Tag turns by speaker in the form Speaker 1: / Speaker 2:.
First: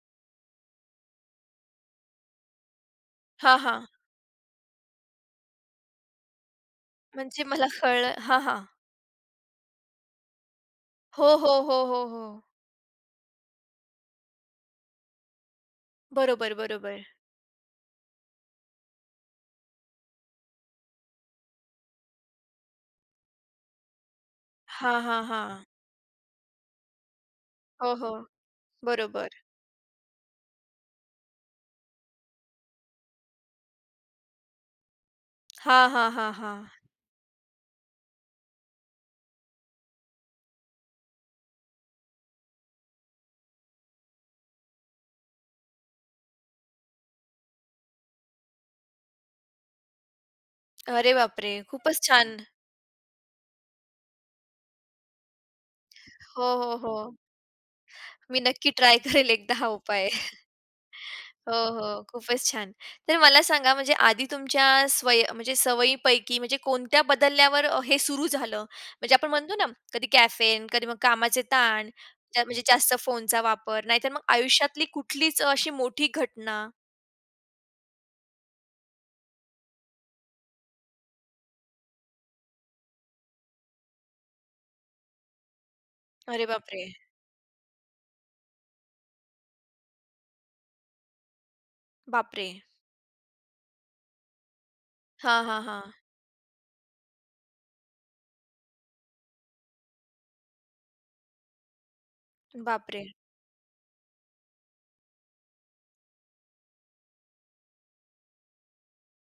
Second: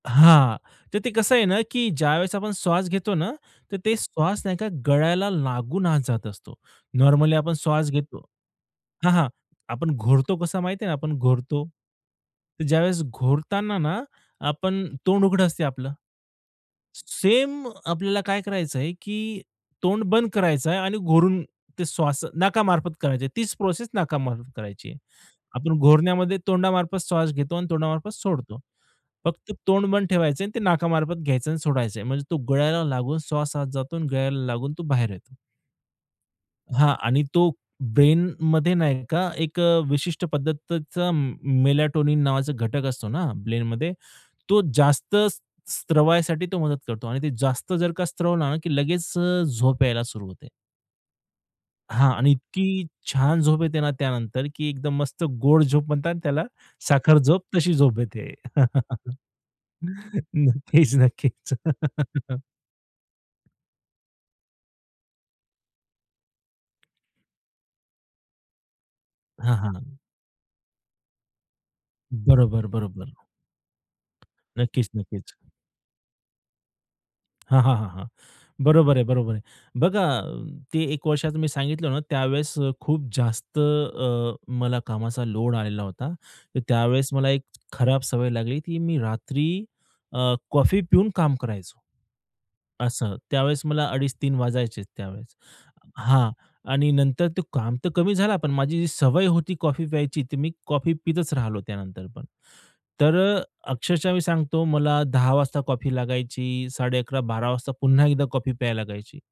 Speaker 1: हां. तर ते कसं आहे ना, की ज्यावेळेस आपण श्वास घेतो ना,
Speaker 2: हां,
Speaker 1: तर
Speaker 2: हां.
Speaker 1: ते श्वास नाही का गळ्याला लागून आत जात असतो. नॉर्मली
Speaker 2: म्हणजे
Speaker 1: आपण
Speaker 2: मला
Speaker 1: श्वास
Speaker 2: कळलं.
Speaker 1: घेतो
Speaker 2: हां, हां.
Speaker 1: हां, हां. आपण घोरतो कसा माहिती आहे ना, आपण
Speaker 2: हो, हो,
Speaker 1: घोरतो.
Speaker 2: हो, हो, हो.
Speaker 1: ज्यावेळेस घोरताना ना, आपण तोंड उघडं असतं आपलं
Speaker 2: बरोबर, बरोबर.
Speaker 1: सेम आपल्याला काय करायचंय, की तोंड बंद करायचं आहे आणि घोरून ते श्वास नाकामार्फत करायचं आहे. तीच प्रोसेस नाकामार्फत करायची आहे.
Speaker 2: हां, हां, हां.
Speaker 1: आपण घोरण्यामध्ये तोंडामार्फत श्वास घेतो आणि
Speaker 2: हो, हो.
Speaker 1: तोंडामार्फत सोडतो.
Speaker 2: बरोबर.
Speaker 1: फक्त तोंड बंद ठेवायचं आणि ते नाकामार्फत घ्यायचं आणि सोडायचं आहे. म्हणजे तो गळ्याला लागून श्वास आत जातो आणि गळ्याला लागून तो बाहेर येतो.
Speaker 2: हां, हां, हां, हां.
Speaker 1: हां आणि तो ब्रेनमध्ये नाही का एक अ, विशिष्ट पद्धतीचा मेलाटोनिन नावाचा घटक असतो ना, ब्रेनमध्ये. तो जास्त स्त्रवायसाठी तो मदत करतो आणि ते जास्त जर का स्त्रवला ना की लगेच अ, झोप यायला सुरू होते.
Speaker 2: अरे बापरे! खूपच
Speaker 1: हां आणि
Speaker 2: छान.
Speaker 1: इतकी छान झोप येते ना त्यानंतर की एकदम मस्त गोड झोप म्हणतात त्याला,
Speaker 2: हो, हो, हो.
Speaker 1: साखर झोप तशी झोप येते.
Speaker 2: मी नक्की ट्राय करेल एकदा हा उपाय
Speaker 1: नक्कीच, नक्कीच.
Speaker 2: हो, हो. खूपच छान. तर मला सांगा म्हणजे आधी तुमच्या स्वयी म्हणजे सवयींपैकी म्हणजे कोणत्या बदलल्यावर अ, हे सुरू झालं, म्हणजे आपण म्हणतो
Speaker 1: हां,
Speaker 2: ना
Speaker 1: हां.
Speaker 2: कधी कॅफेन, कधी मग कामाचे ताण, ज्या म्हणजे
Speaker 1: बरोबर,
Speaker 2: जास्त
Speaker 1: बरोबर.
Speaker 2: फोनचा वापर, नाहीतर मग आयुष्यातली
Speaker 1: नक्कीच, नक्कीच.
Speaker 2: कुठलीच अशी मोठी घटना?
Speaker 1: हां, हां, हां, हां. बरोबर आहे, बरोबर आहे. बघा ते एक वर्षाचं मी सांगितलं ना, त्यावेळेस खूप जास्त अ, मला कामाचा लोड आलेला होता,
Speaker 2: अरे
Speaker 1: तर
Speaker 2: बापरे!
Speaker 1: त्यावेळेस मला एक खराब सवय लागली, की मी रात्री अ, कॉफी पिऊन काम करायचो
Speaker 2: बापरे!
Speaker 1: असं. त्यावेळेस मला 2:30-3;00 वाजायचे त्यावेळेस
Speaker 2: हां, हां, हां.
Speaker 1: हां आणि नंतर ते काम तर कमी झाला, पण माझी जी सवय होती कॉफी प्यायची, तर मी कॉफी पीतच राहिलो त्यानंतर पण.
Speaker 2: बापरे!
Speaker 1: तर अ, अक्षरशः मी सांगतो मला 10:00 वाजता कॉफी लागायची, 11:30-12:00 वाजता पुन्हा एकदा कॉफी प्यायला लागायची.